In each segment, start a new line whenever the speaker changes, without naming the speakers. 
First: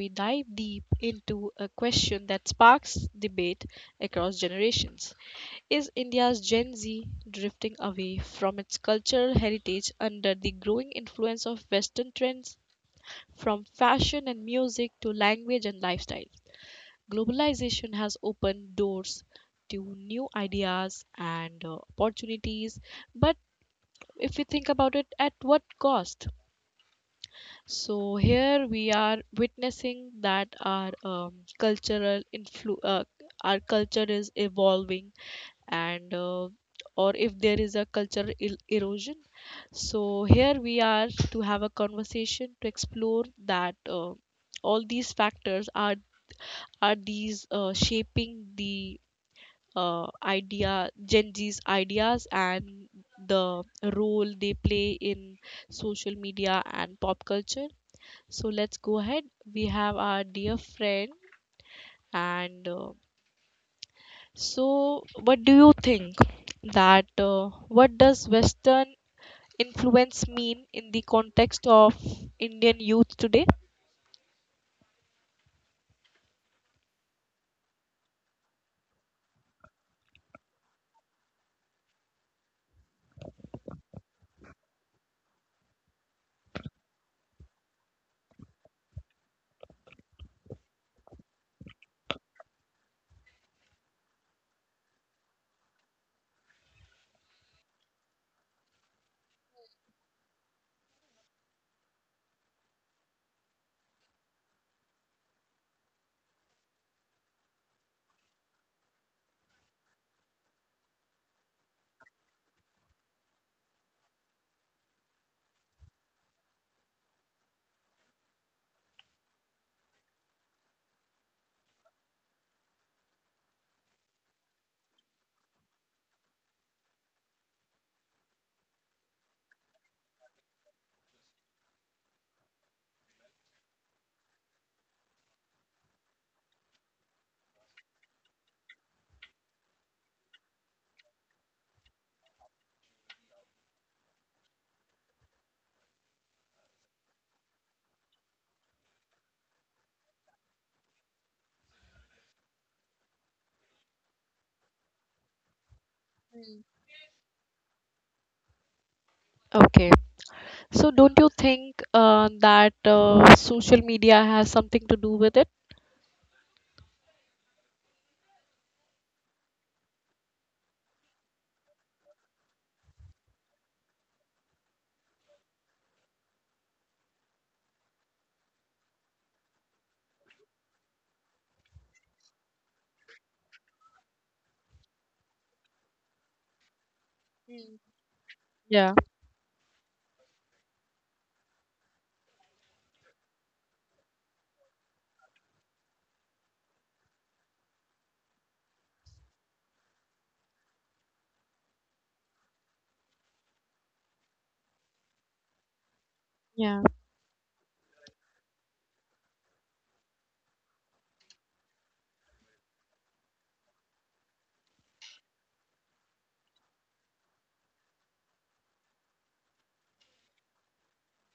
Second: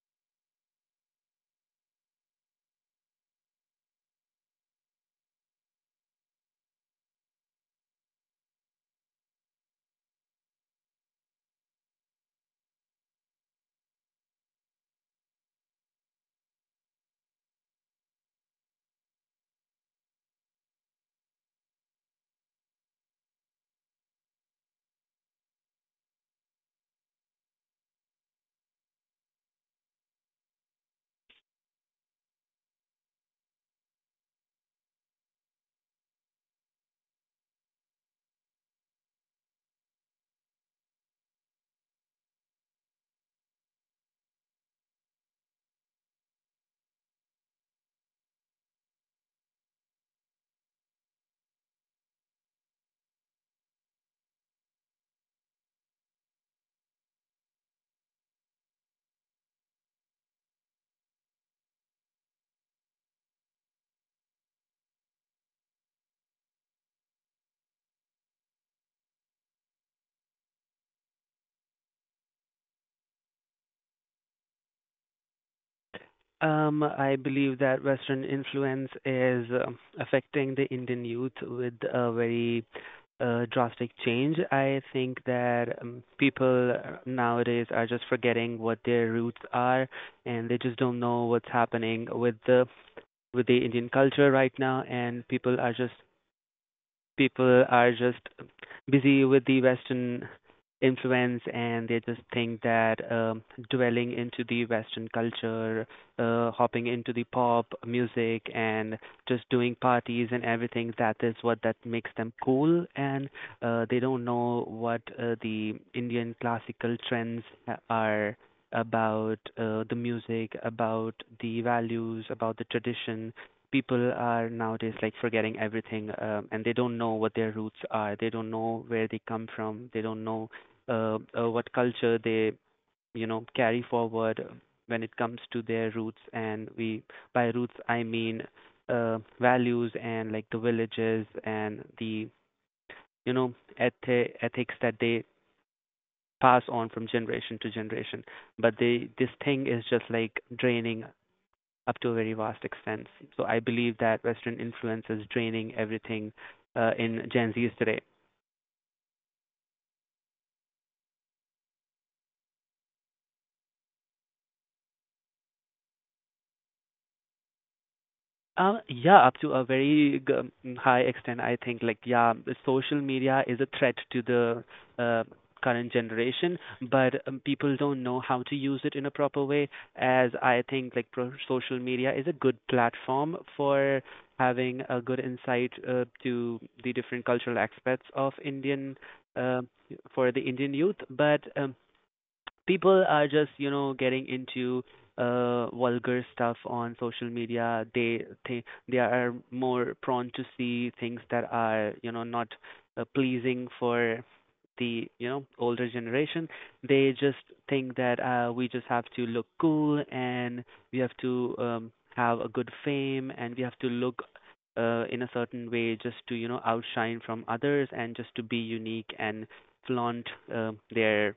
we dive deep into a question that sparks debate across generations. Is India's Gen Z drifting away from its cultural heritage under the growing influence of Western trends, from fashion and music to language and lifestyle? Globalization has opened doors to new ideas and opportunities, but if we think about it, at what cost? So here we are witnessing that our cultural influ our culture is evolving and or if there is a erosion. So here we are to have a conversation to explore that all these factors are these shaping the idea Gen Z's ideas and the role they play in social media and pop culture, so let's go ahead. We have our dear friend, and so what do you think that what does Western influence mean in the context of Indian youth today?
I believe that Western influence is affecting the Indian youth with a very drastic change. I think that people nowadays are just forgetting what their roots are, and they just don't know what's happening with the Indian culture right now. And people are just busy with the Western influence, and they just think that dwelling into the Western culture, hopping into the pop music, and just doing parties and everything, that is what that makes them cool. And they don't know what the Indian classical trends are about, the music, about the values, about the tradition. People are nowadays like forgetting everything, and they don't know what their roots are, they don't know where they come from, they don't know what culture they carry forward when it comes to their roots. And we by roots I mean values and like the villages and the you know ethics that they pass on from generation to generation. But they this thing is just like draining up to a very vast extent. So I believe that Western influence is draining everything
Mm.
in Gen Zs today.
Okay, so don't you think that social media has something to do with it?
Yeah, up to a very high extent, I think. Like, yeah, the social media is a threat to the uh, current generation, but people don't know how to use it in a proper way. As I think, like, social media is a good platform for having a good insight to the different cultural
Mm.
aspects of
Yeah,
Indian uh, for the Indian youth, but people are just getting into vulgar stuff on social media. They are more prone to see things that are not pleasing for the older generation.
yeah,
They just think that we just have to look cool, and we have to have a good fame, and we have to look in a certain way just to outshine from others and just to be unique and flaunt their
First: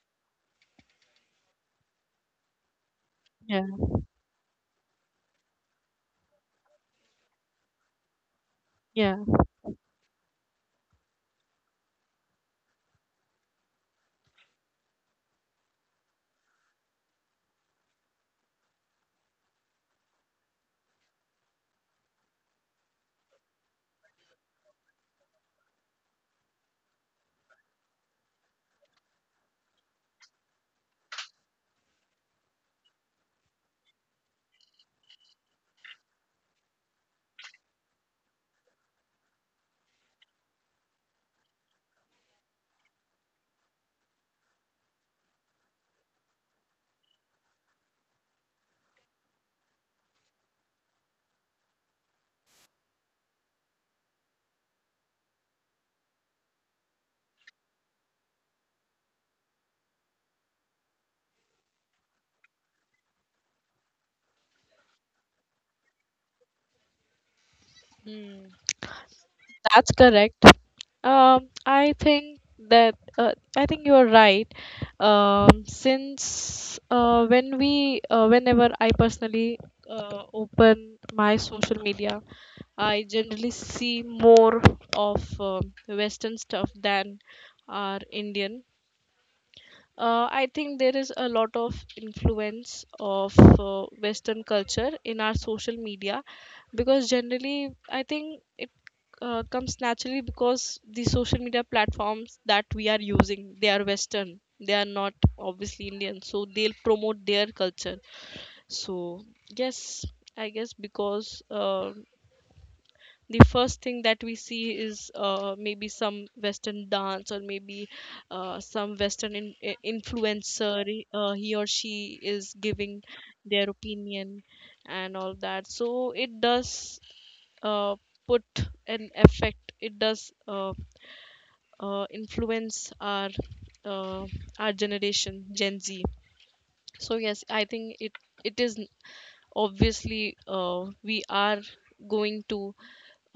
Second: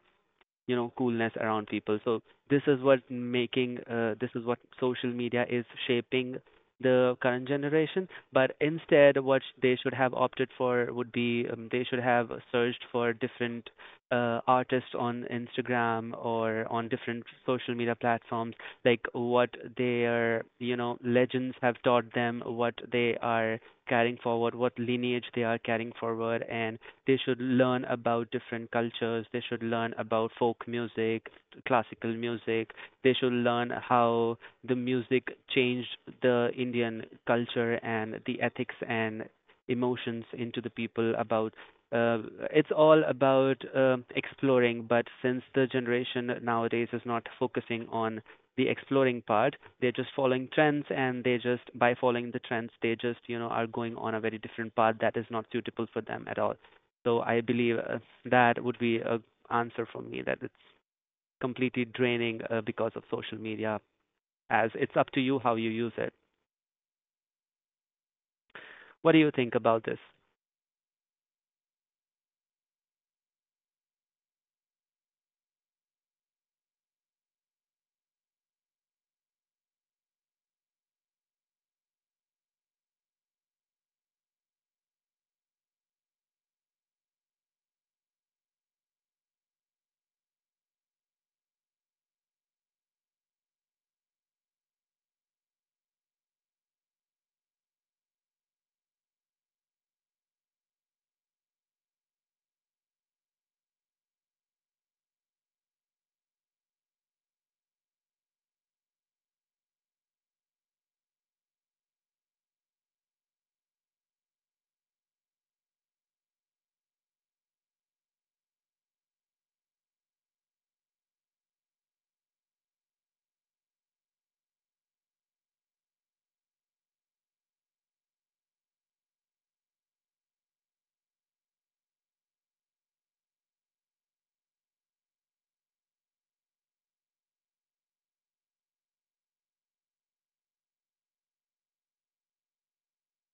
coolness around people. So
yeah,
this is what social media is shaping the current generation. But instead
yeah.
what they should have opted for would be they should have searched for different artists on Instagram or on different social media platforms, like what their legends have taught them, what they are carrying forward, what lineage they are carrying forward. And they should learn about different cultures. They should learn about folk music, classical music. They should learn how the music changed the Indian culture and the ethics and emotions into the people about uh, it's all about exploring. But since the generation nowadays is not focusing on the exploring part, they're just following trends, and they just by following the trends they just are going on a very different path that is not suitable for them at all. So I believe that would be a answer from me, that it's completely draining because of social media, as it's up to you how you use it.
Mm,
What do you think about
that's
this?
correct. I think that I think you are right. Since when we whenever I personally open my social media, I generally see more of Western stuff than our Indian. I think there is a lot of influence of Western culture in our social media because generally, I think it comes naturally because the social media platforms that we are using, they are Western. They are not obviously Indian, so they'll promote their culture. So yes, I guess because the first thing that we see is maybe some western dance, or maybe some western influencer, he or she is giving their opinion and all that, so it does uh, put an effect, it does influence uh, our generation, Gen Z. So yes, I think it is n- obviously we are going to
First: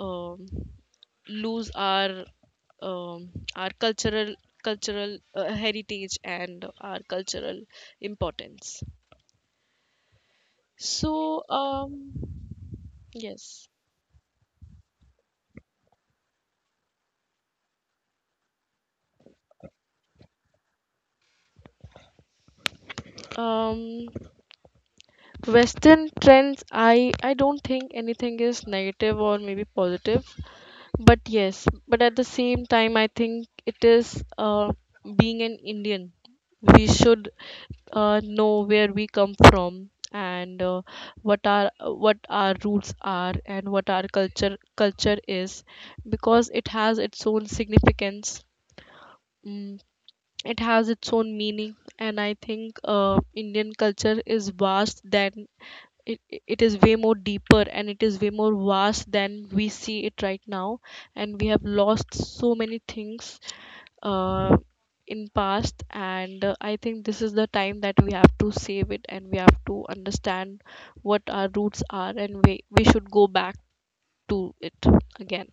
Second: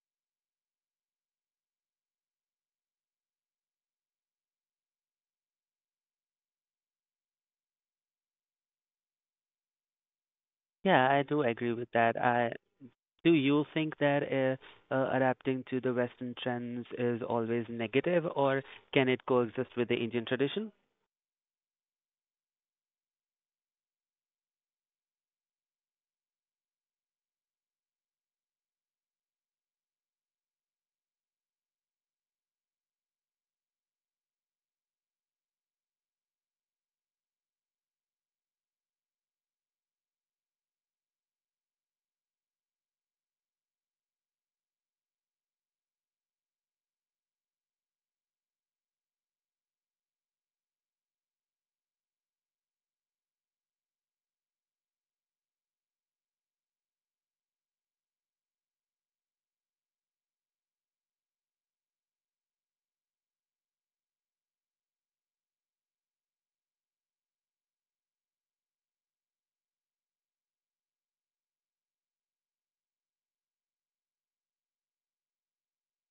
um, lose um, our cultural heritage and our cultural importance,
Yeah, I do
so
agree with
um,
that. I do you
yes,
think that adapting to the Western trends is always negative, or can it coexist with the Indian tradition?
um, western trends, I don't think anything is negative or maybe positive, but yes, but at the same time I think it is uh, being an Indian we should know where we come from and what our roots are and what our culture is, because it has its own significance. Mm, it has its own meaning, and I think Indian culture is vast than it, it is way more deeper and it is way more vast than we see it right now, and we have lost so many things uh, in past, and I think this is the time that we have to save it and we have to understand what our roots are, and we should go back to it again.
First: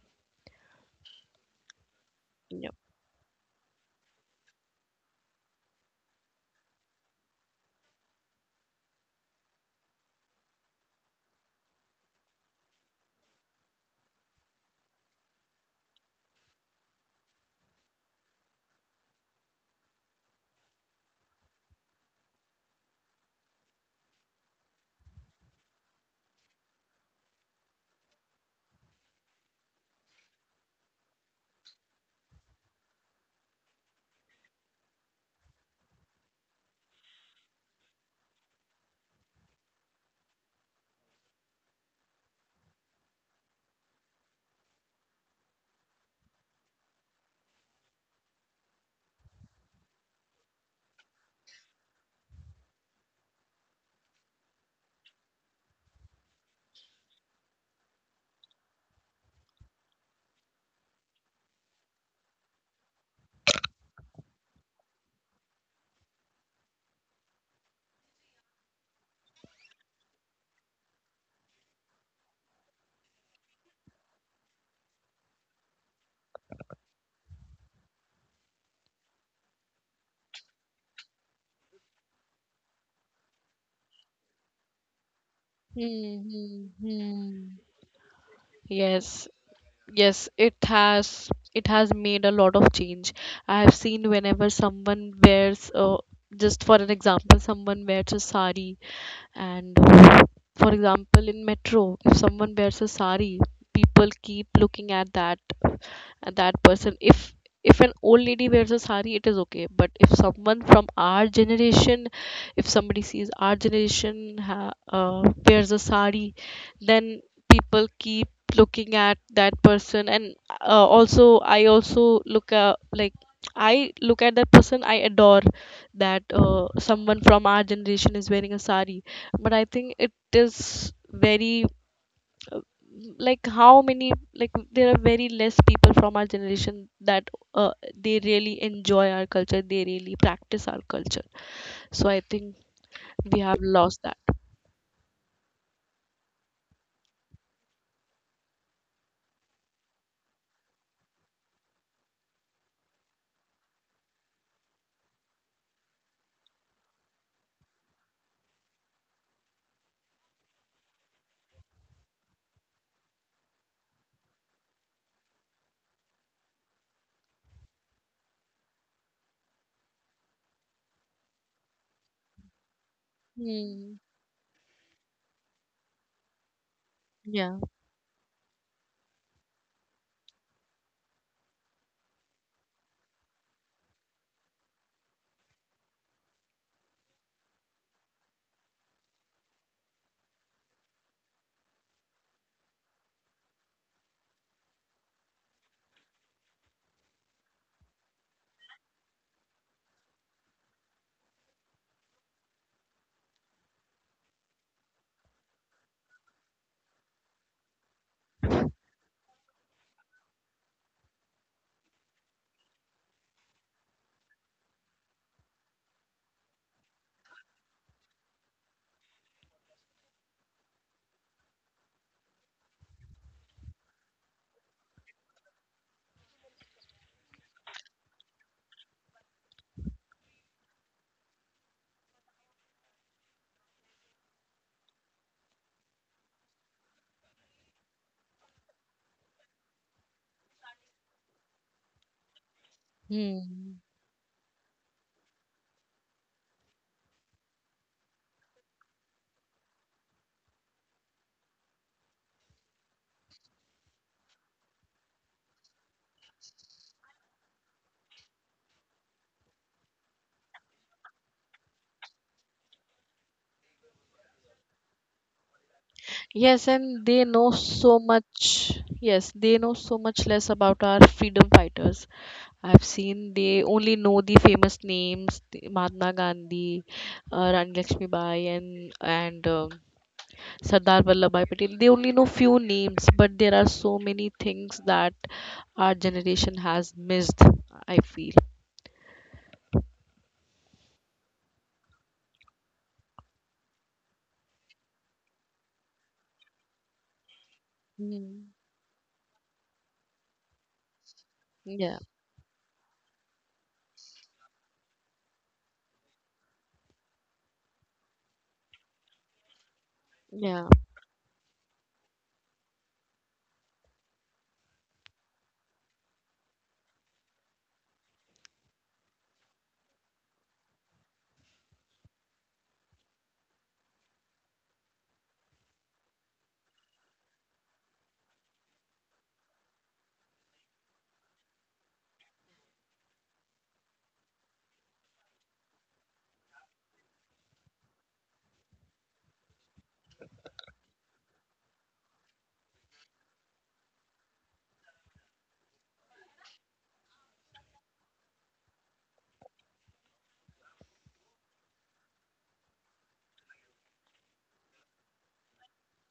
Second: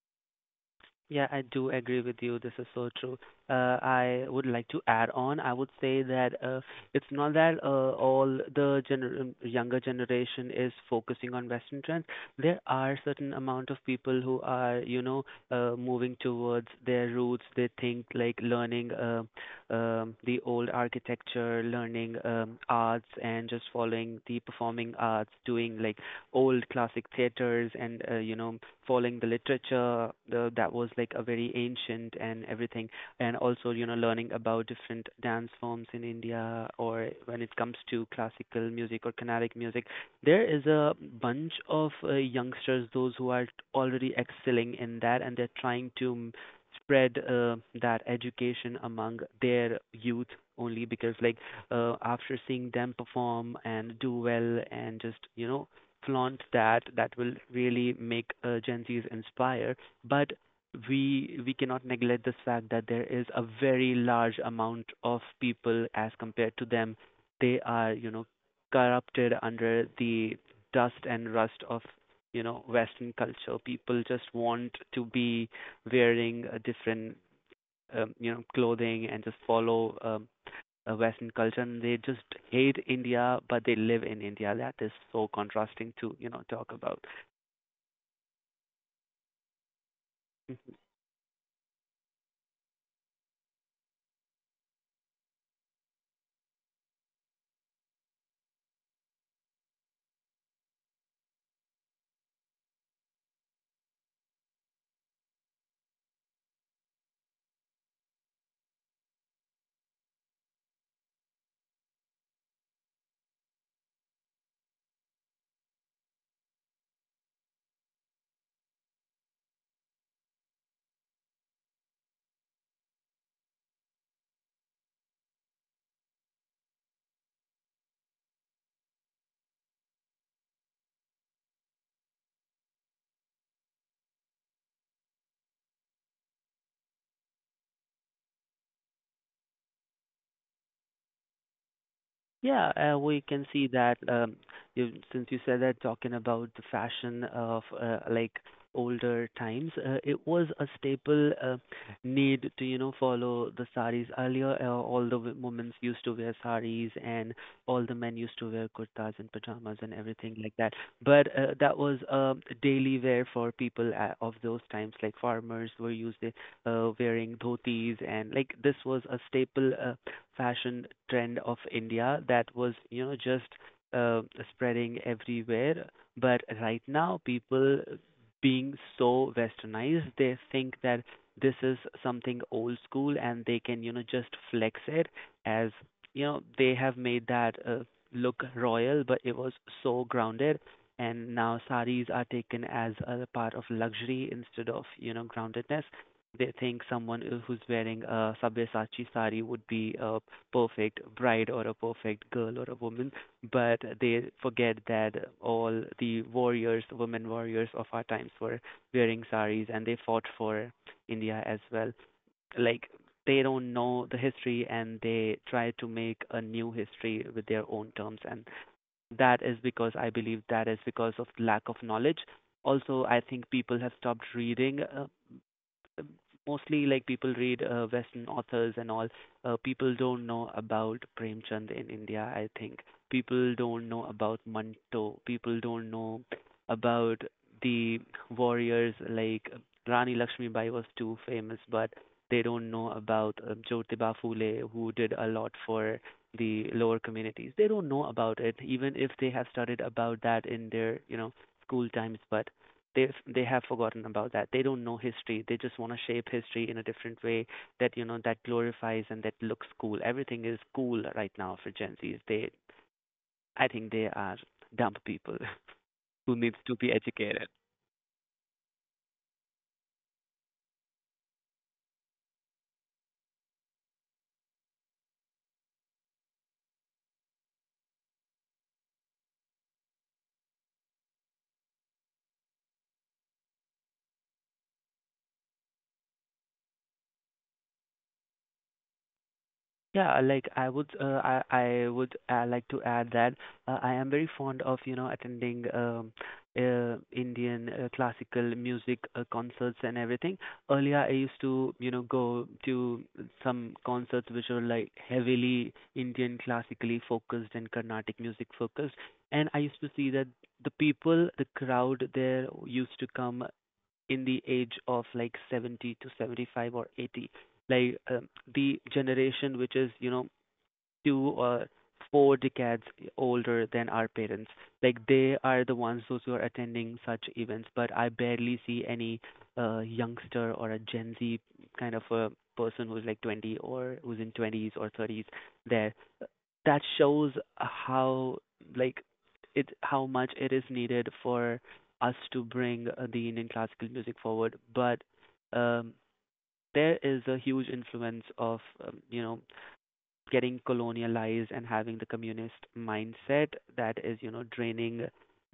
Yeah, I do agree with you. This is
Yeah.
so true. I would like to add on. I would say that it's not that all the younger generation is focusing on Western trends. There are certain amount of people who are, moving towards their roots. They think like learning the old architecture, learning arts, and just following the performing arts, doing like old classic theaters and following the literature that was like a very ancient and everything. And also learning about different dance forms in India, or when it comes to classical music or Carnatic music, there is a bunch of youngsters those who are already excelling in that, and they're trying to spread that education among their youth, only because like after seeing them perform and do well and just flaunt that, that will really make Gen Zs inspire. But we cannot neglect this fact that there is a very large amount of people as compared to them. They are corrupted under the dust and rust of Western culture. People just want to be wearing a different clothing and just follow Western culture, and they just hate India, but they live in India. That is so contrasting
Hmm.
to talk
Hmm.
about.
Yes, yes, it has, it has made a lot of change. I have seen whenever someone wears just for an example, someone wears a sari, and for example, in metro if someone wears a sari, people keep looking at that, that person. If an old lady wears a sari it is okay, but if someone from our generation, if somebody sees our generation wears a sari, then people keep looking at that person, and also I also look like I look at that person, I adore that someone from our generation is wearing a sari. But I think it is very uh, like how many, like there are very less people from our generation that they really enjoy our culture, they really practice our culture, so I think
Yeah,
we have
we
lost
can
that.
see that since you said that, talking about the fashion of like older times, it was a staple need to follow the saris. Earlier, all the women used to wear saris, and all the men used to wear kurtas and pajamas and everything like that. But that was daily wear for people of those times. Like farmers were used to wearing dhotis, and like this was a staple fashion trend of India that was,
Hmm.
just uh, spreading everywhere. But right
Yeah.
now, people being so westernized, they think that this is something old school and they can, just flex it as, they have made that look royal, but it was so grounded. And now saris are taken as a part of luxury instead of, groundedness. They think someone who's wearing a Sabyasachi sari would be a perfect bride or a perfect girl or a woman, but they forget that all the warriors, women warriors of our times were wearing saris and they fought for India as well. Like they don't know the history and they try to make a new history with their own terms, and that is because, I believe, that is because of lack of knowledge. Also, I think people have stopped reading. Mostly like people read Western authors and all. People don't know about Premchand in India. I think people don't know about Manto. People don't know about the warriors like Rani Lakshmibai was too famous, but they don't know
Hmm.
about Jyotiba Phule, who did a lot for the lower communities. They don't know about it, even if they have studied about that in their school times. But they have forgotten about that. They don't know history. They just want to shape history in a different way that that glorifies and that looks cool. Everything is cool right now for Gen Zs. They, I think, they are dumb people
Yes,
who
and
needs
they
to be
know so
educated.
much. Yes, they know so much less about our freedom fighters. I've seen they only know the famous names, the Mahatma Gandhi, Rani Lakshmi Bai, and Sardar Vallabhbhai Patel. They only know few names, but there are so many things that our generation has missed. I feel.
Yeah, like I would, uh, I would like to add that I am very fond of attending Indian
Mm.
classical music concerts and everything. Earlier, I used
Yeah.
to go to some concerts which were like heavily Indian classically focused and Carnatic music focused, and I used to
Yeah.
see that the people, the crowd there used to come in the age of like 70 to 75 or 80, like the generation which is two or four decades older than our parents, like they are the ones those who are attending such events. But I barely see any youngster or a Gen Z kind of a person who's like 20 or who's in 20s or 30s there. That shows how, like, it how much it is needed for us to bring the Indian classical music forward. But um, there is a huge influence of getting colonialized and having the communist mindset that is, you know, draining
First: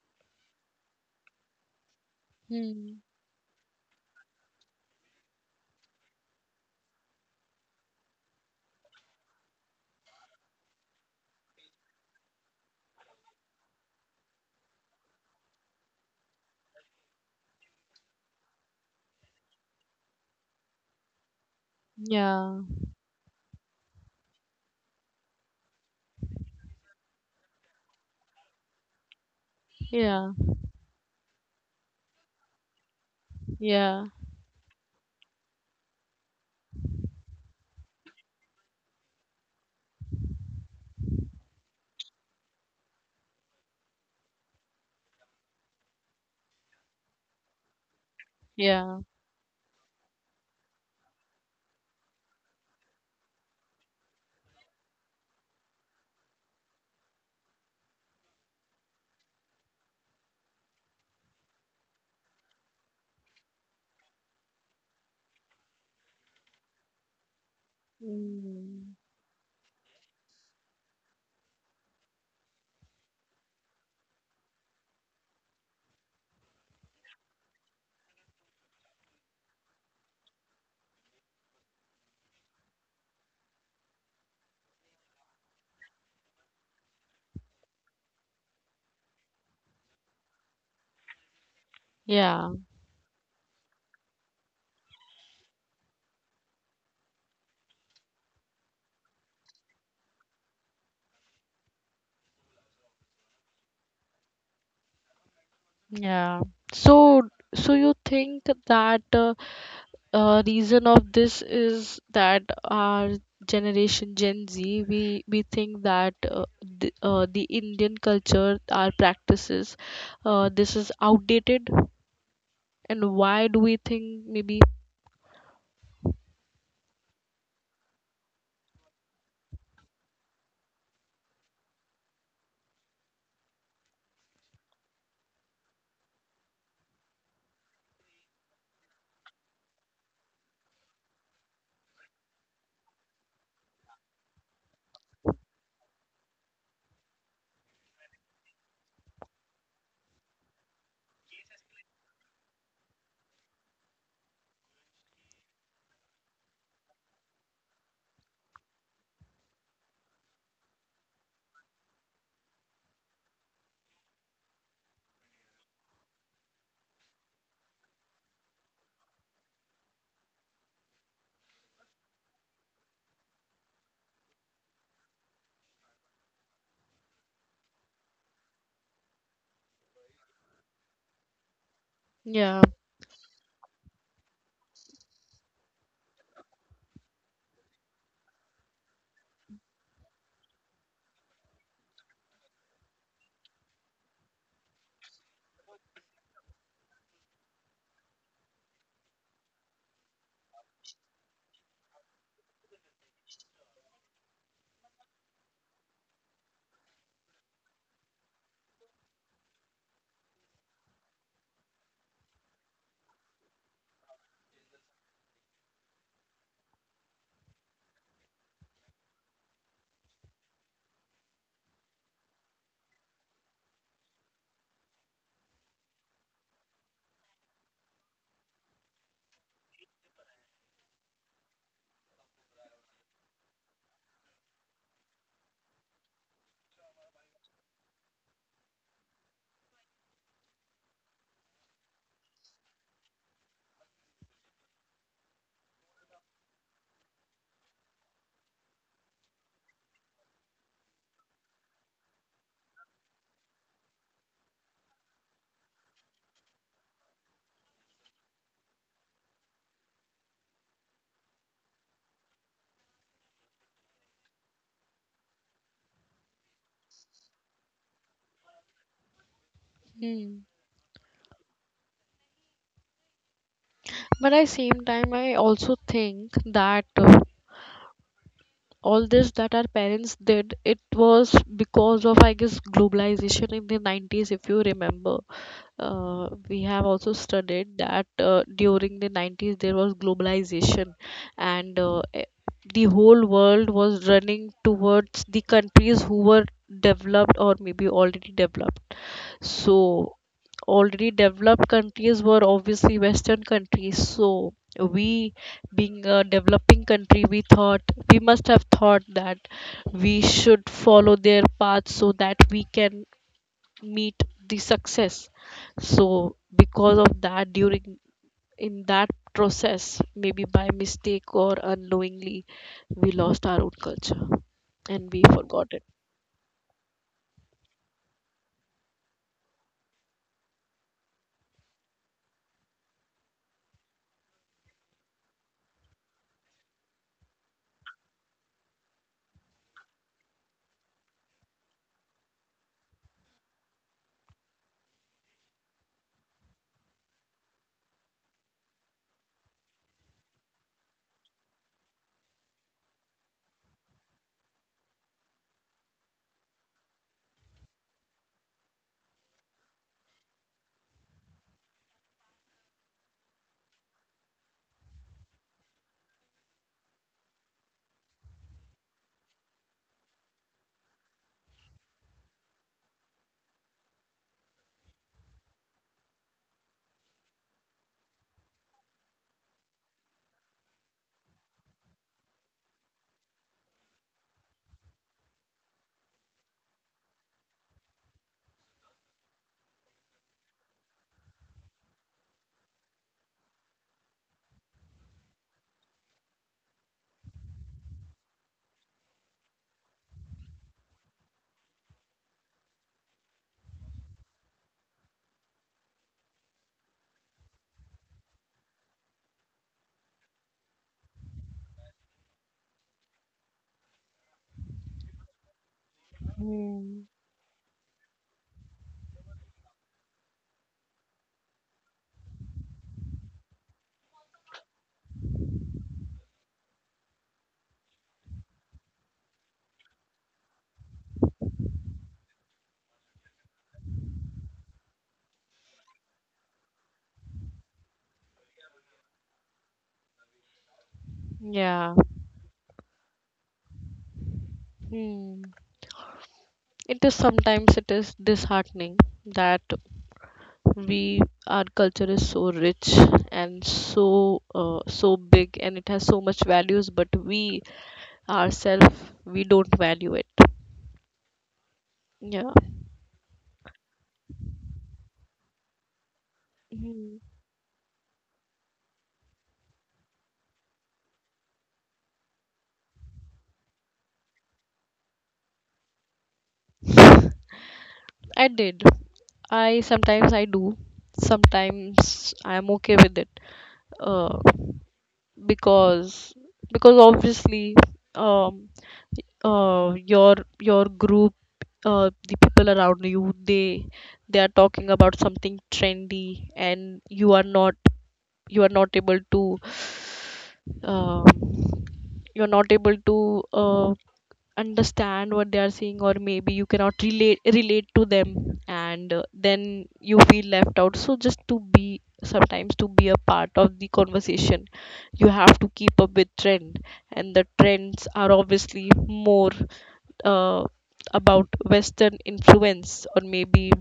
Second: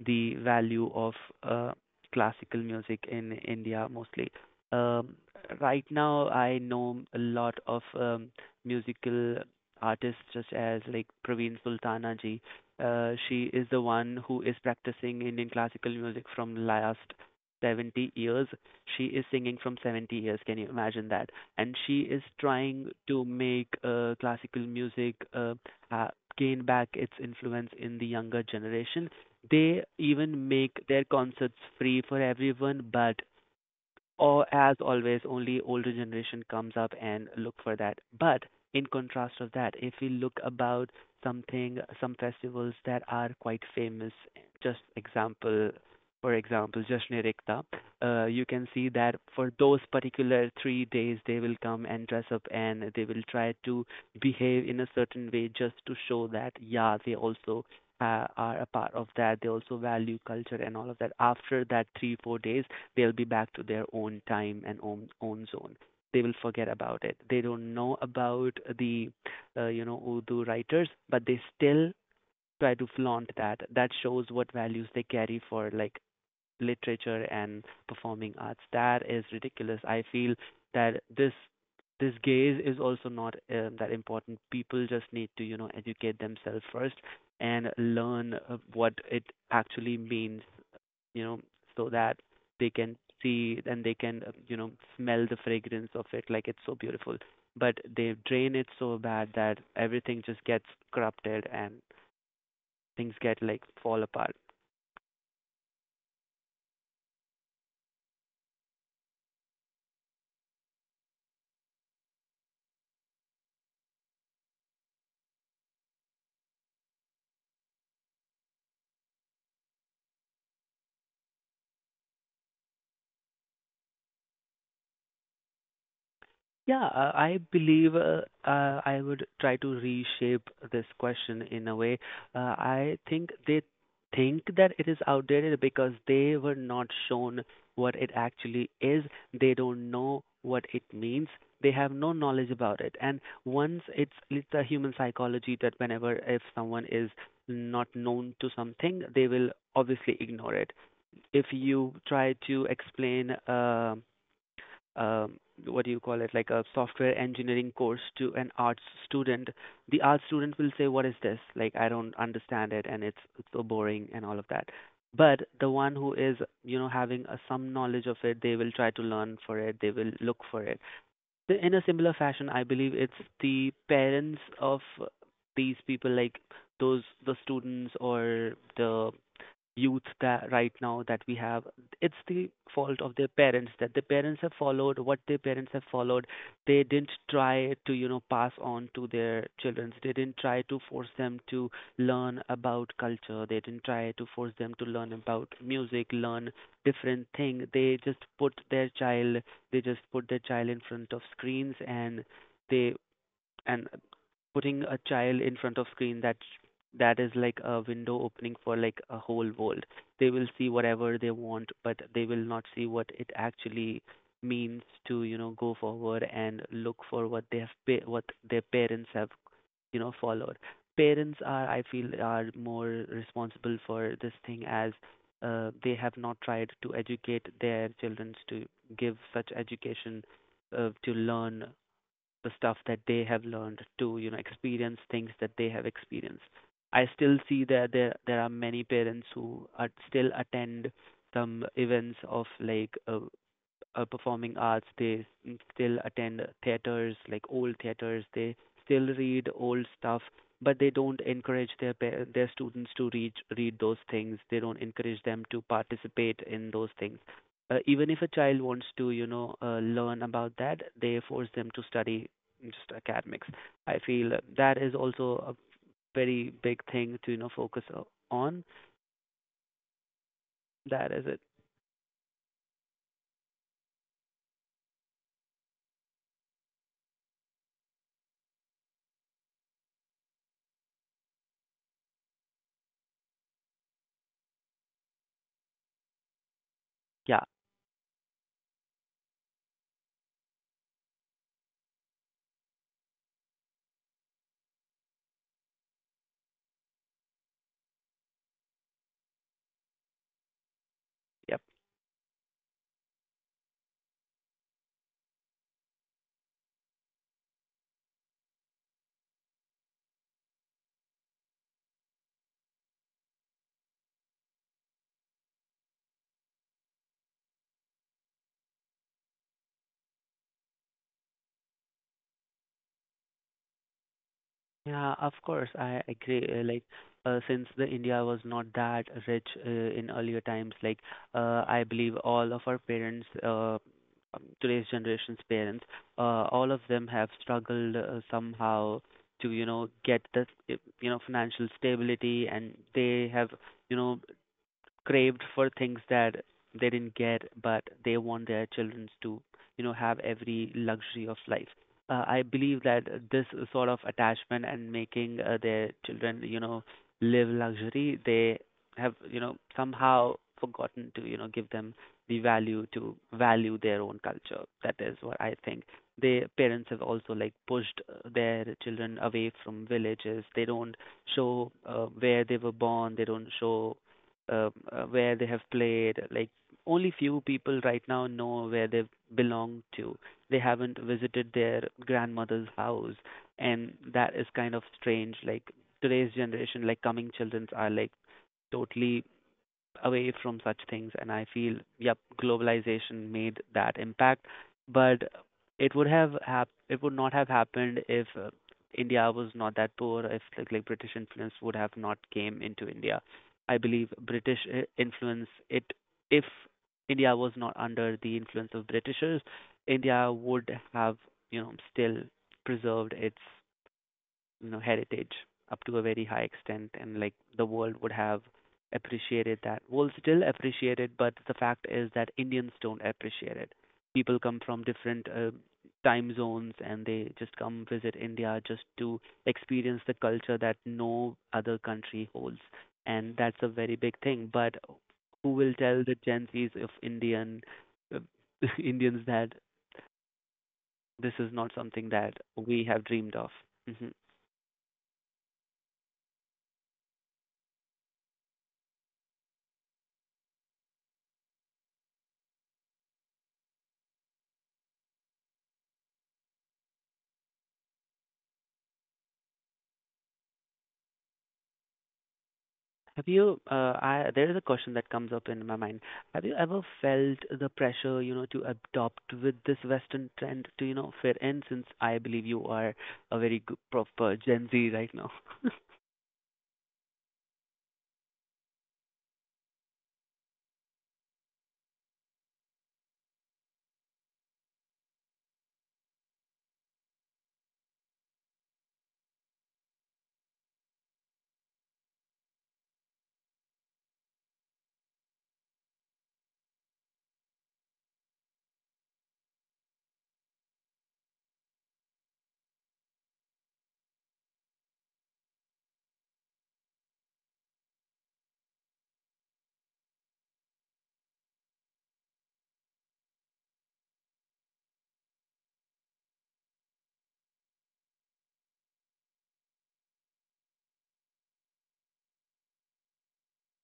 the value of uh, classical music
Mm.
in India mostly. Um, right now, I know a lot of musical artists, such as like Praveen Sultana ji. She is the one who is practicing Indian classical music from last 70 years. She is singing from 70 years. Can you imagine that? And she is
Yeah.
trying to make classical music ha- gain back its influence in the younger generation. They
Yeah.
even make their concerts free for everyone, but
Yeah.
or as always only older generation comes up and look for that, but in contrast of that, if we look about something, some festivals that are quite famous, just example for example Jashn-e Rikhta, you can see
Yeah.
that for those particular 3 days they will come and dress up and they will try to behave in a certain way just to show that yeah they also are a part of that, they also value culture and all of that. After that 3 4 days they'll be back to their own time and own zone. They will forget about it. They don't know about
Mm.
the Urdu writers, but they still try to flaunt that. That shows what values they carry for like literature and performing arts. That is ridiculous. I feel that this gaze is also not that important. People just need to educate themselves first and learn what it actually means, you know, so that
Yeah.
they can see, and they can, smell the fragrance of it. Like, it's so beautiful. But they drain it so bad that everything just gets corrupted and things get like fall apart.
Yeah. So, so you think that reason of this is that our generation, Gen Z, we think that the Indian culture, our practices, this is outdated, and why do we think maybe
Yeah, I believe I would try to reshape this question in a way. I think they think that it is outdated because they were not shown what it actually is. They don't know what it means. They have no knowledge about it. And once it's a human psychology that whenever, if someone is not known to something, they will obviously ignore it. If you try to explain um, what do you call it, like a software engineering course to an arts student, the arts student will say, "What is this? Like, I don't understand it, and it's so boring and all of that." But the one who is, you know, having a, some knowledge of it, they will try to learn for it. They will look for it. In a similar fashion, I believe it's the parents of these people, like those the students or the youth that right now that we have, it's the
yeah.
fault of their parents, that their parents have followed what their parents have followed. They didn't try to, you know, pass on to their children. They didn't try to force them to learn about culture. They didn't try to force them to learn about music, learn different thing. They just put their child, they just put their child in front of screens, they and putting a child in front of screen, that is like a window opening for like a whole world. They will see whatever they want, but they will not see what it actually means to, you know, go forward and look for what they have what their parents have, you know, followed. Parents are, I feel, are more responsible for this thing, as they have not tried to educate their children, to give such education, to learn the stuff that they have learned, to, you know, experience things that they have experienced. I still see that there are many parents who are still attend some events of like performing arts. They still attend theaters, like old theaters. They still read old stuff, but they don't encourage their their students to read those things. They don't encourage them to participate in those things. Even if a child wants to, you know, learn about that, they force them to study just academics. I feel that is also a very big thing to, you know, focus on.
Hmm.
That is it.
But at same time, I also think that all this that our parents did, it was because of I guess globalization in the 90s, if you remember, we have also
Yeah.
studied that during the 90s there was globalization, and the whole world was running towards the countries who were developed or maybe already developed, so already
Yep.
developed countries were obviously western countries, so we, being a developing country, we thought, we must have thought that we should follow their path so that we can meet the success, so because of that during in that process, maybe by mistake or unknowingly, we lost our own culture and
Yeah,
we
of
forgot
course,
it.
I agree. Like, since the India was not that rich in earlier times, like, I believe all of our parents, today's generation's parents, all of them have struggled somehow to, you know, get the, you know, financial stability, and they have, you know, craved for things that they didn't get, but they want their children to, have every luxury of life. I believe that this sort of attachment and making their children, you know, live luxury, they have, you know, somehow forgotten to, give them the value to value their own culture. That is what I think. The parents have also like pushed their children away from villages. They don't show where they were born. They don't show where they have played. Like, only few people right now know where they belong to. They haven't visited their grandmother's house, and that is kind of strange. Like, today's generation, like coming children, are like totally away from such things. And I feel, yep, globalization made that impact, but it would have it would not have happened if India was not that poor, if like, British influence would have not came into India. I believe British influence, it, if India was not under the influence of Britishers, India would have, you know, still preserved its, you know, heritage up to a very high extent,
Hmm.
and like the world would have appreciated that, will still appreciate it. But the fact is that Indians don't appreciate it. People come from different time zones and they just come visit India just to experience the culture that no other country holds, and that's a very big thing. But who will tell the Gen Z's of indian uh, Indians that this is not
Yeah.
something that we have dreamed of? Hmm.
Hmm. It is, sometimes it is disheartening that we, our culture is so rich and so so big and it has so much values, but we ourselves, we don't value it. Yeah.
There is a question that comes up in my mind. Have you ever
Hmm.
felt the pressure, you know, to adopt with this Western trend, to, you know, fit in, since I believe you are a very good, proper Gen Z right now?
I did. I, sometimes I do. Sometimes I'm okay with it. Uh, because because obviously, um, uh, your group, uh, the people around you, they are talking about something trendy and you are not, you are not able to um, you're not able to understand what they are saying or maybe you cannot relate to them, and then you feel left out, so just to be sometimes, to be a part of the conversation you have to keep up with trend, and the trends are obviously more uh, about western influence or maybe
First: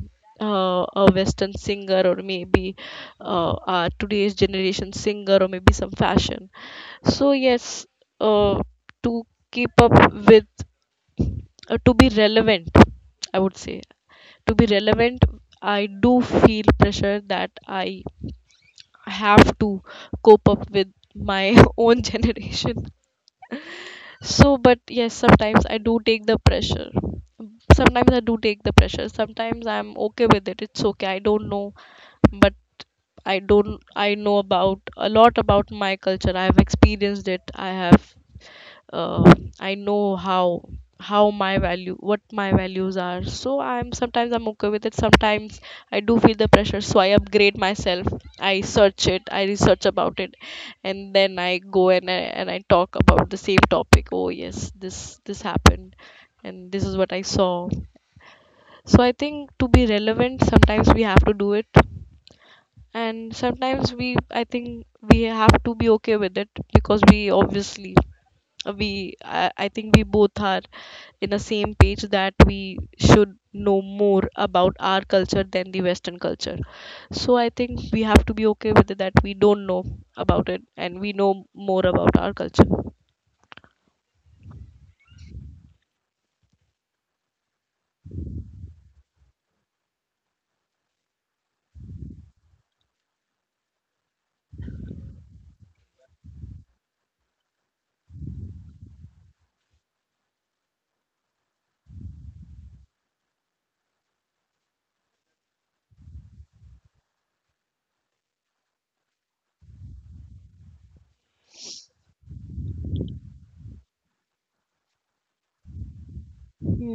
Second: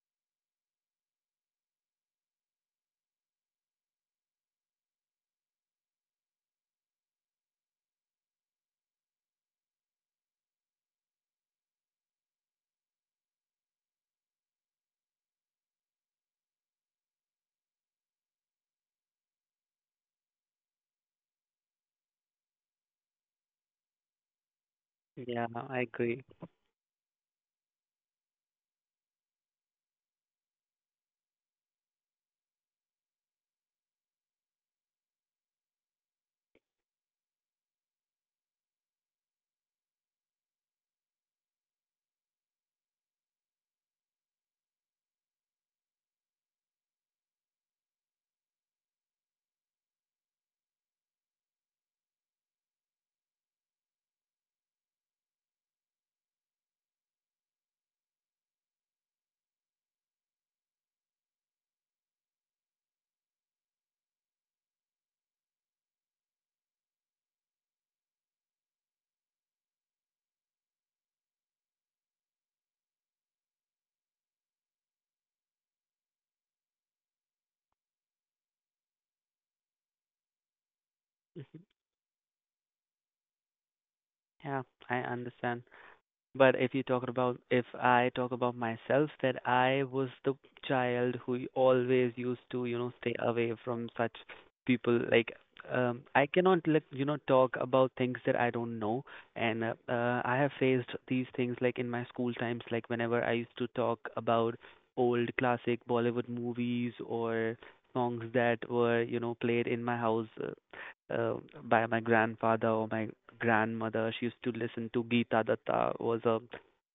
a western singer or maybe a today's generation singer or maybe some fashion. So yes, uh, to keep up with, to be relevant, I would say, to be relevant, I do feel pressure that I have to cope up with my own generation. So, but yes,
Yeah,
sometimes I
I
do
agree.
take the pressure. Sometimes I do take the pressure. Sometimes I'm okay with it. It's okay. I don't know, but I don't. I know about a lot about my culture. I have experienced it. Uh, I know how my value, what my values are, so I'm, sometimes I'm okay with it, sometimes I do feel the pressure, so I upgrade myself, I search it, I research about it, and then I go and I talk about the same topic, oh yes this, this happened and this is what I saw. So I think to be relevant sometimes we have to do it, and sometimes we, I think we have to be okay with it because we obviously, I think we both are in the same page that we should know more about our culture than the western culture, so I think we have to be okay with it that we don't know about it and we know
Mhm.
more about our culture.
Yeah, I understand. But if you talk about, if I talk about myself, that I was the child who always used to, you know, stay away from such people. Like, I cannot, like, you know, talk about things that I don't know. And I have faced these things, like in my school times, like, whenever I used to talk about old classic Bollywood movies or songs that were, you know, played in my house, uh, by my grandfather or my grandmother. She used to listen to Geeta Datta, was a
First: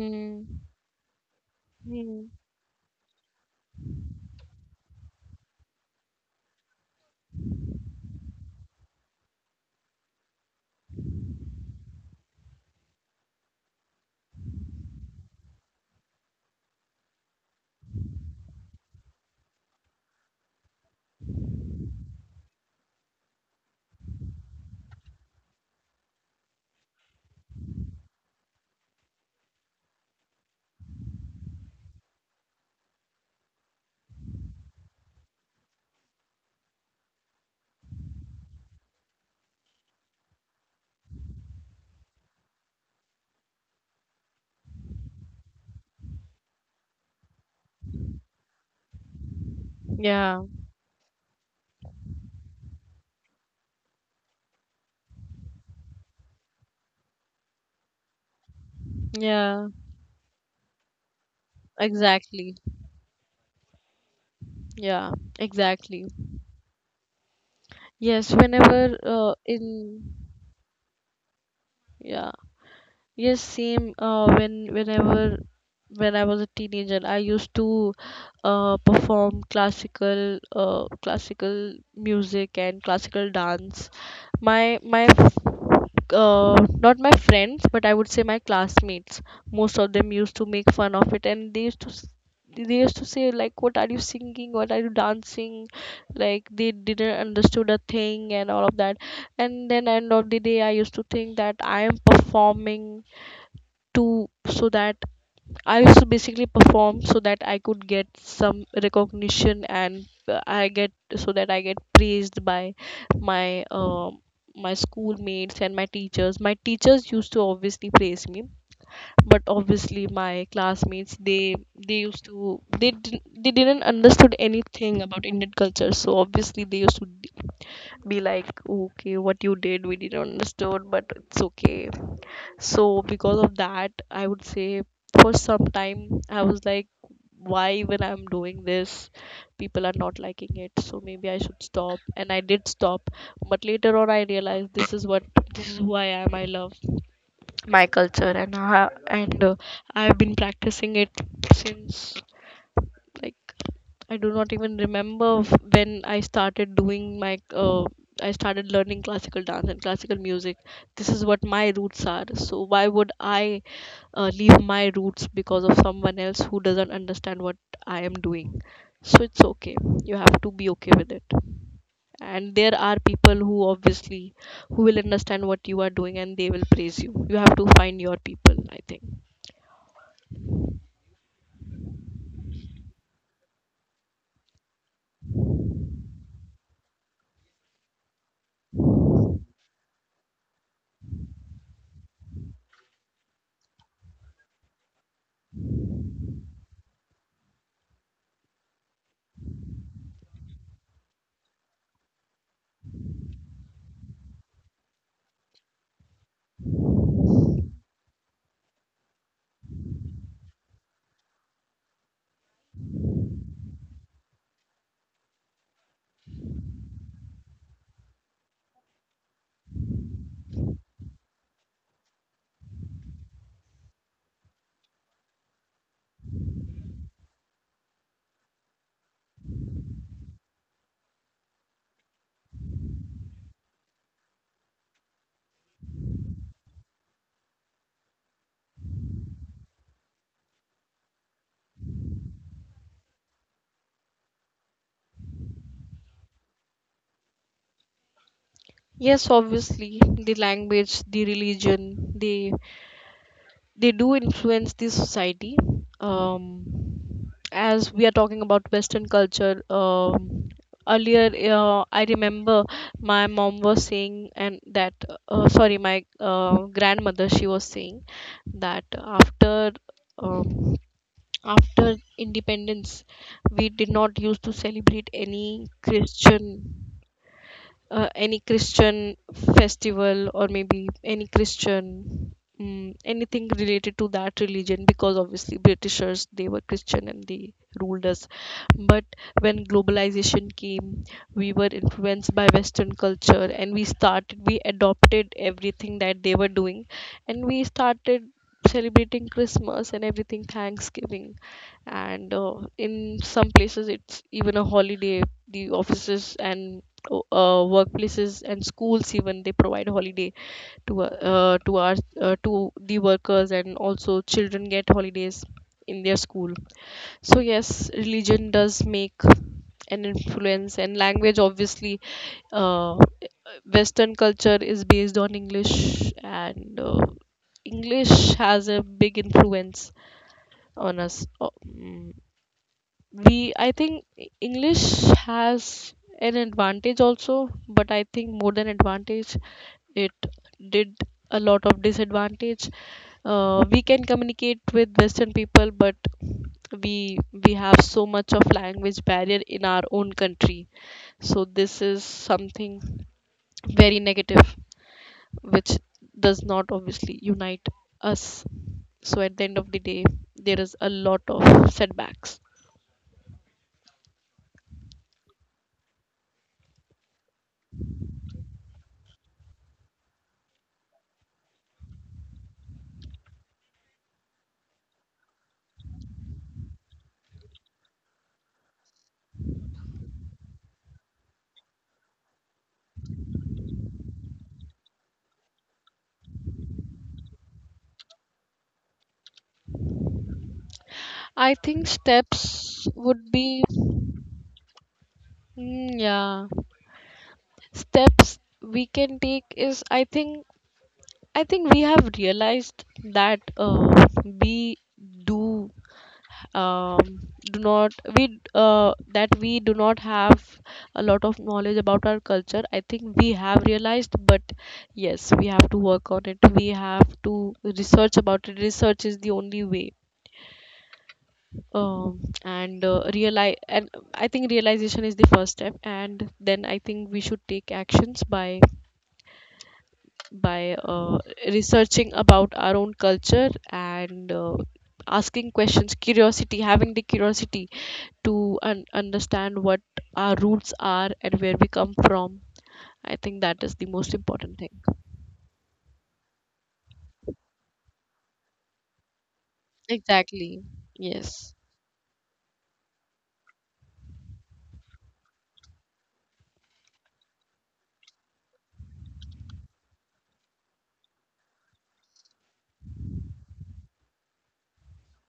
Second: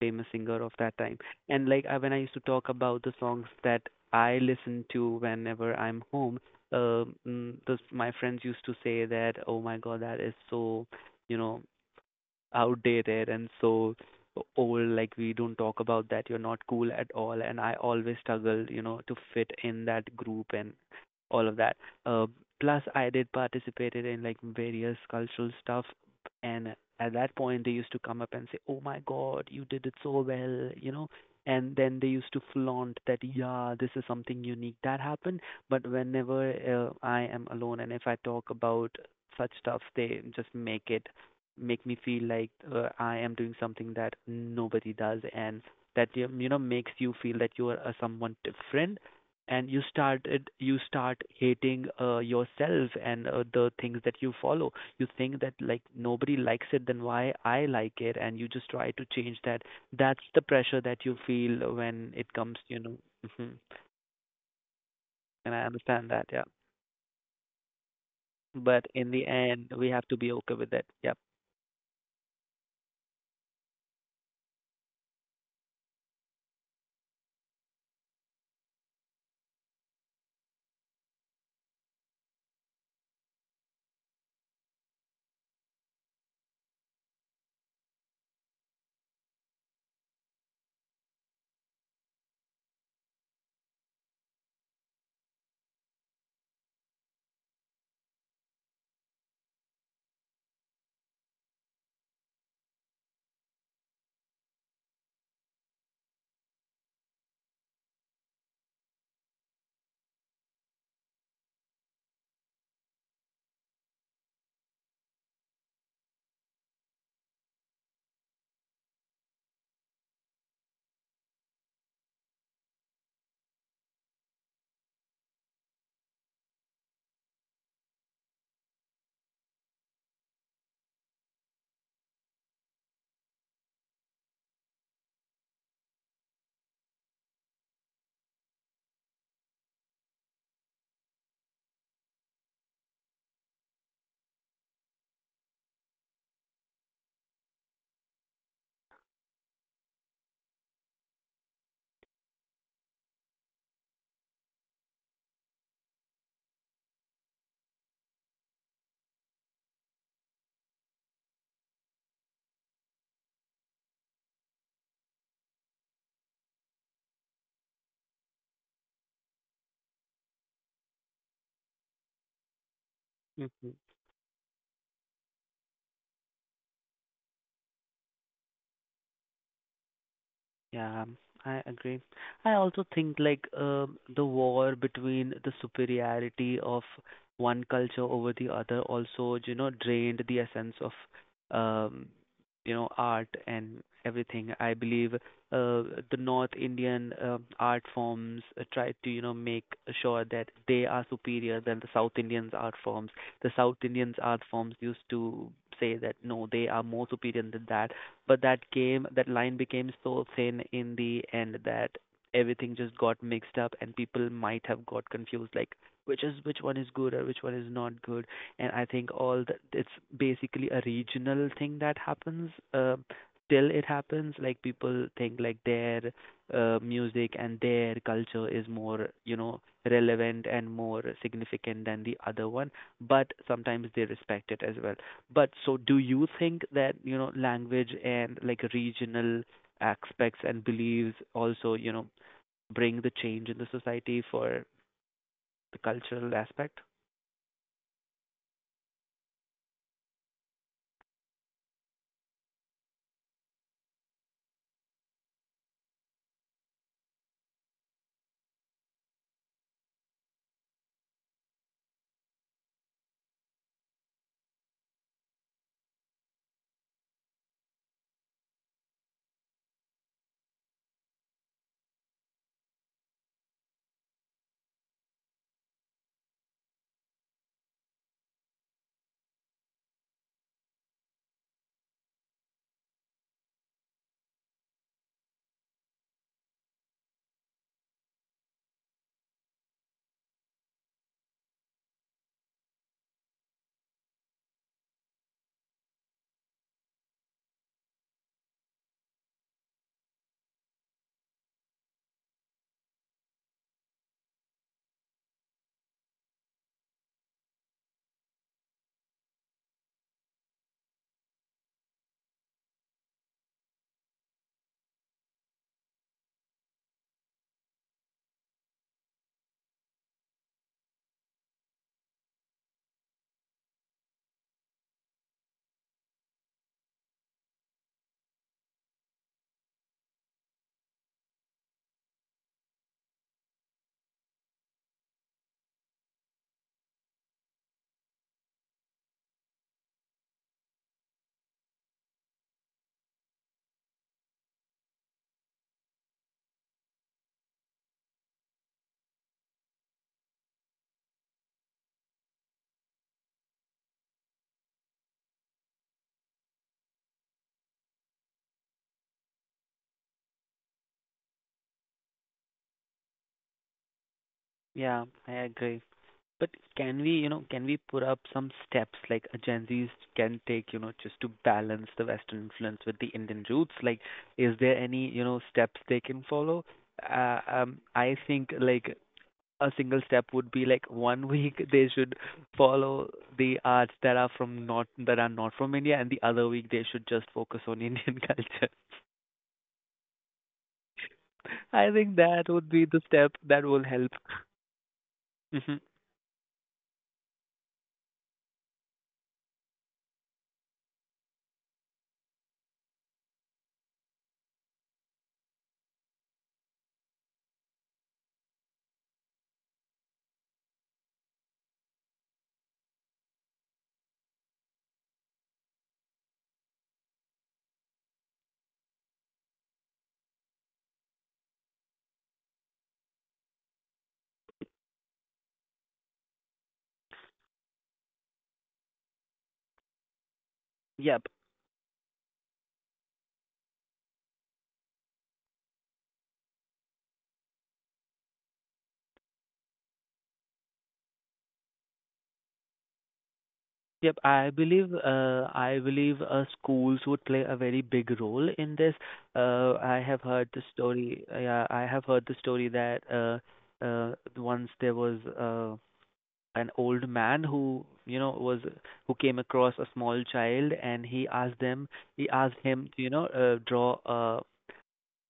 famous singer of that time. And like, I, when I
Hmm.
used to talk about the songs that I listen to whenever I'm home, those, my friends used to say that, "Oh my God, that is so," you know, "outdated and so old. Like, we don't talk about that. You're not cool at all." And I always struggled, you know, to fit in that group and all of that. uh, Plus, I did participated in like various cultural stuff, and at that point they used to come up and say, "Oh my God, you did it so well, you know." And then they used to flaunt that, yeah, this is something unique that happened. But whenever I am alone and if I talk about such stuff, they just make me feel like I am doing something that nobody does, and that, you know, makes you feel that you are someone different, and
Yeah.
you start hating yourself and the things that you follow. You think that like nobody likes it, then why I like it, and you just try to change that.
Yeah.
That's the pressure that you feel when it
Exactly.
comes, you know. Hmm.
Yeah.
And I
Exactly.
understand that, yeah.
Yes.
But
Whenever
in the end, we
in
have to be okay with it. Yep.
yeah. Yes, same. When whenever, when I was a teenager, I used to perform classical, classical music and classical dance. My not my friends, but I would say my classmates. Most of them used to make fun of it, and they used to say like, "What are you singing? What are you dancing?" Like they didn't understood a thing and all of that. And then end of the day, I used to think that I am performing to, so that I used to basically perform so that I could get some recognition and I get, so that I get praised by my uh my schoolmates and my teachers, my teachers used to obviously praise me, but obviously my classmates, they used to, they didn't understood anything about Indian culture, so obviously they used to be like, okay what you did, we didn't understood but it's okay. So because of that, I would say for some time I was like, why even I'm doing this? People are not liking it, so maybe I should stop. And I did stop, but later on I realized this is what, this is who I am. I love my culture, and I've been practicing it since. Like. I do not even remember when I started doing my I started learning classical dance and classical music. This is what my roots are. So why would I leave my roots because of someone else who doesn't understand what I am doing? So it's okay. You have to be okay with it. And there are people who
Hmm.
obviously, who will understand what you are doing and they will praise you. You have to find your people, I think.
Yeah, I agree. I also think like, the war between the superiority of one culture over the other also, you know, drained the essence of um, art and everything. I believe the North Indian art forms tried to, make sure that they are superior than the South Indians art forms. The South Indians art forms used to say that no, they are more superior than that. But that came, that line became so thin in the end that everything just got mixed up, and people might have got confused, like which is which one is good or which one is not good. And I think all the, it's basically a regional thing that happens. Till it happens, like people think like their music and their culture is more, relevant and more significant than the other one. But sometimes they respect it as well. But so do you think that, language and like regional aspects and beliefs also, bring the change in the society for the cultural aspect?
Yes, obviously, the language, the religion, the, they do influence the society, um, as we are talking about western culture earlier, I remember my mom was saying and that sorry, my grandmother, she was saying that after um, after independence we did not used to celebrate any christian, any Christian festival, or maybe any Christian, mm, anything related to that religion, because obviously Britishers, they were Christian and they ruled us. But when globalization came, we were influenced by Western culture and we started, we adopted everything that they were doing, and we started celebrating Christmas and everything, Thanksgiving, and in some places it's even a holiday, the offices and workplaces and schools even, they provide holiday to our, to the workers, and also children get holidays in their school. So yes, religion does make an influence, and language obviously, uh, western culture is based on english, and english has a big influence on us, we, I think english has an advantage also, but I think more than advantage it did a lot of disadvantage. Uh, we can communicate with western people, but we we have so much of language barrier in our own country, so this is something very negative which does not obviously unite us, so at the end of the day there is a lot of setbacks.
Yeah, I agree. But can we, can we put up some steps like a Gen Zs can take, just to balance the Western influence with the Indian roots? Like, is there any, steps they can follow? I think like a single step would be like one week they should follow the arts that are from not that are not from India, and the other week they should just focus on Indian culture.
I think
I think that would be
steps
the
would
step that
be,
will help. Hmm.
mm, yeah, steps we can take is, I think, I think we have realized that we do um, do not, we that we do not have a lot of knowledge about our culture. I think we have realized, but yes, we have to work on it. We have to research about it. Research is the only way. Um, and realize, and I think realization is the first step, and then I think we should take actions by by uh,
Yep.
researching about our own culture, and asking questions, curiosity, having the curiosity to understand what our roots are and where we come from. I think that is the most
Yep,
important thing.
I believe schools would play a very big role in this. I have heard the
Exactly.
story.
Yes.
Yeah, I have heard the story that once there was an old man who, you know was who came across a small child, and he asked him to, draw a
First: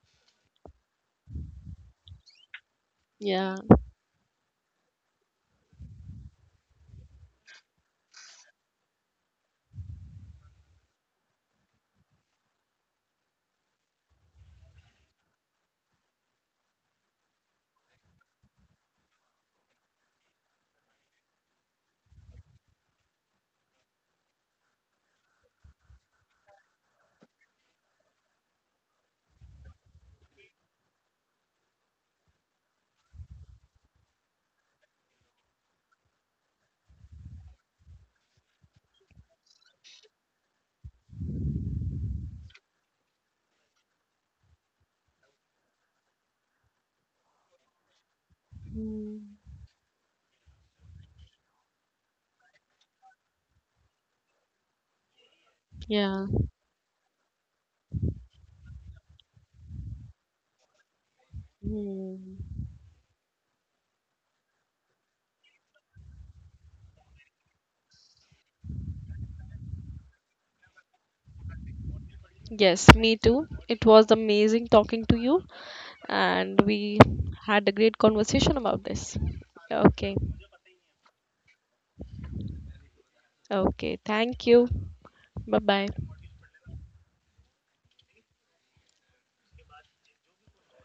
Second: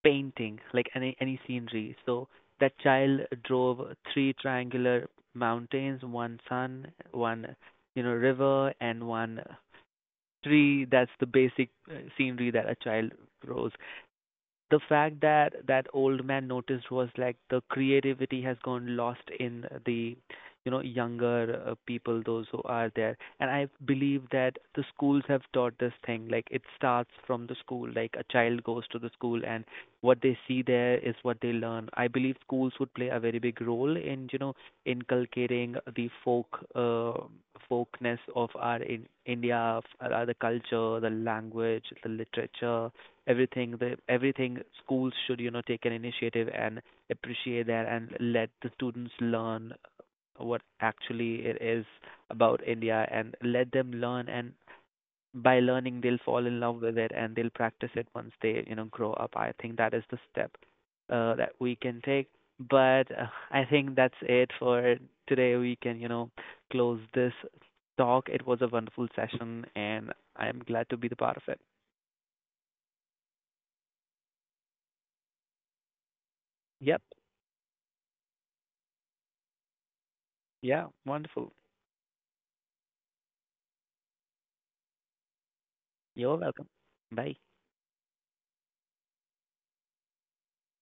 painting, like any, scenery. So that child
Yeah.
drove three triangular mountains, one sun, one, you know, river, and one tree. That's the basic scenery that a child draws. The fact that that old man noticed was like the creativity has gone lost in the, you know, younger people, those who are there. And I believe that the schools have taught this thing. Like, it starts from the school. Like, a child goes to the school, and what they see there is what they learn. I believe schools would play a very big role in, you know, inculcating the folkness of our, in India, the culture, the language, the literature, everything. Schools should, take an initiative and appreciate that, and let the students
Hmm.
learn what actually it is about India, and let them learn, and by learning they'll
Yeah.
fall in love with it, and they'll practice it once they, you know, grow up. I think that is the step that we can take.
Hmm.
But I think that's it for today. We can, close this talk. It was a wonderful session, and I'm glad to be the part of it.
Yes, me too, it was amazing talking to you, and we
Yep.
had a great conversation about this. Okay,
Yeah, wonderful.
okay, thank you. Bye bye.
You're welcome. Bye.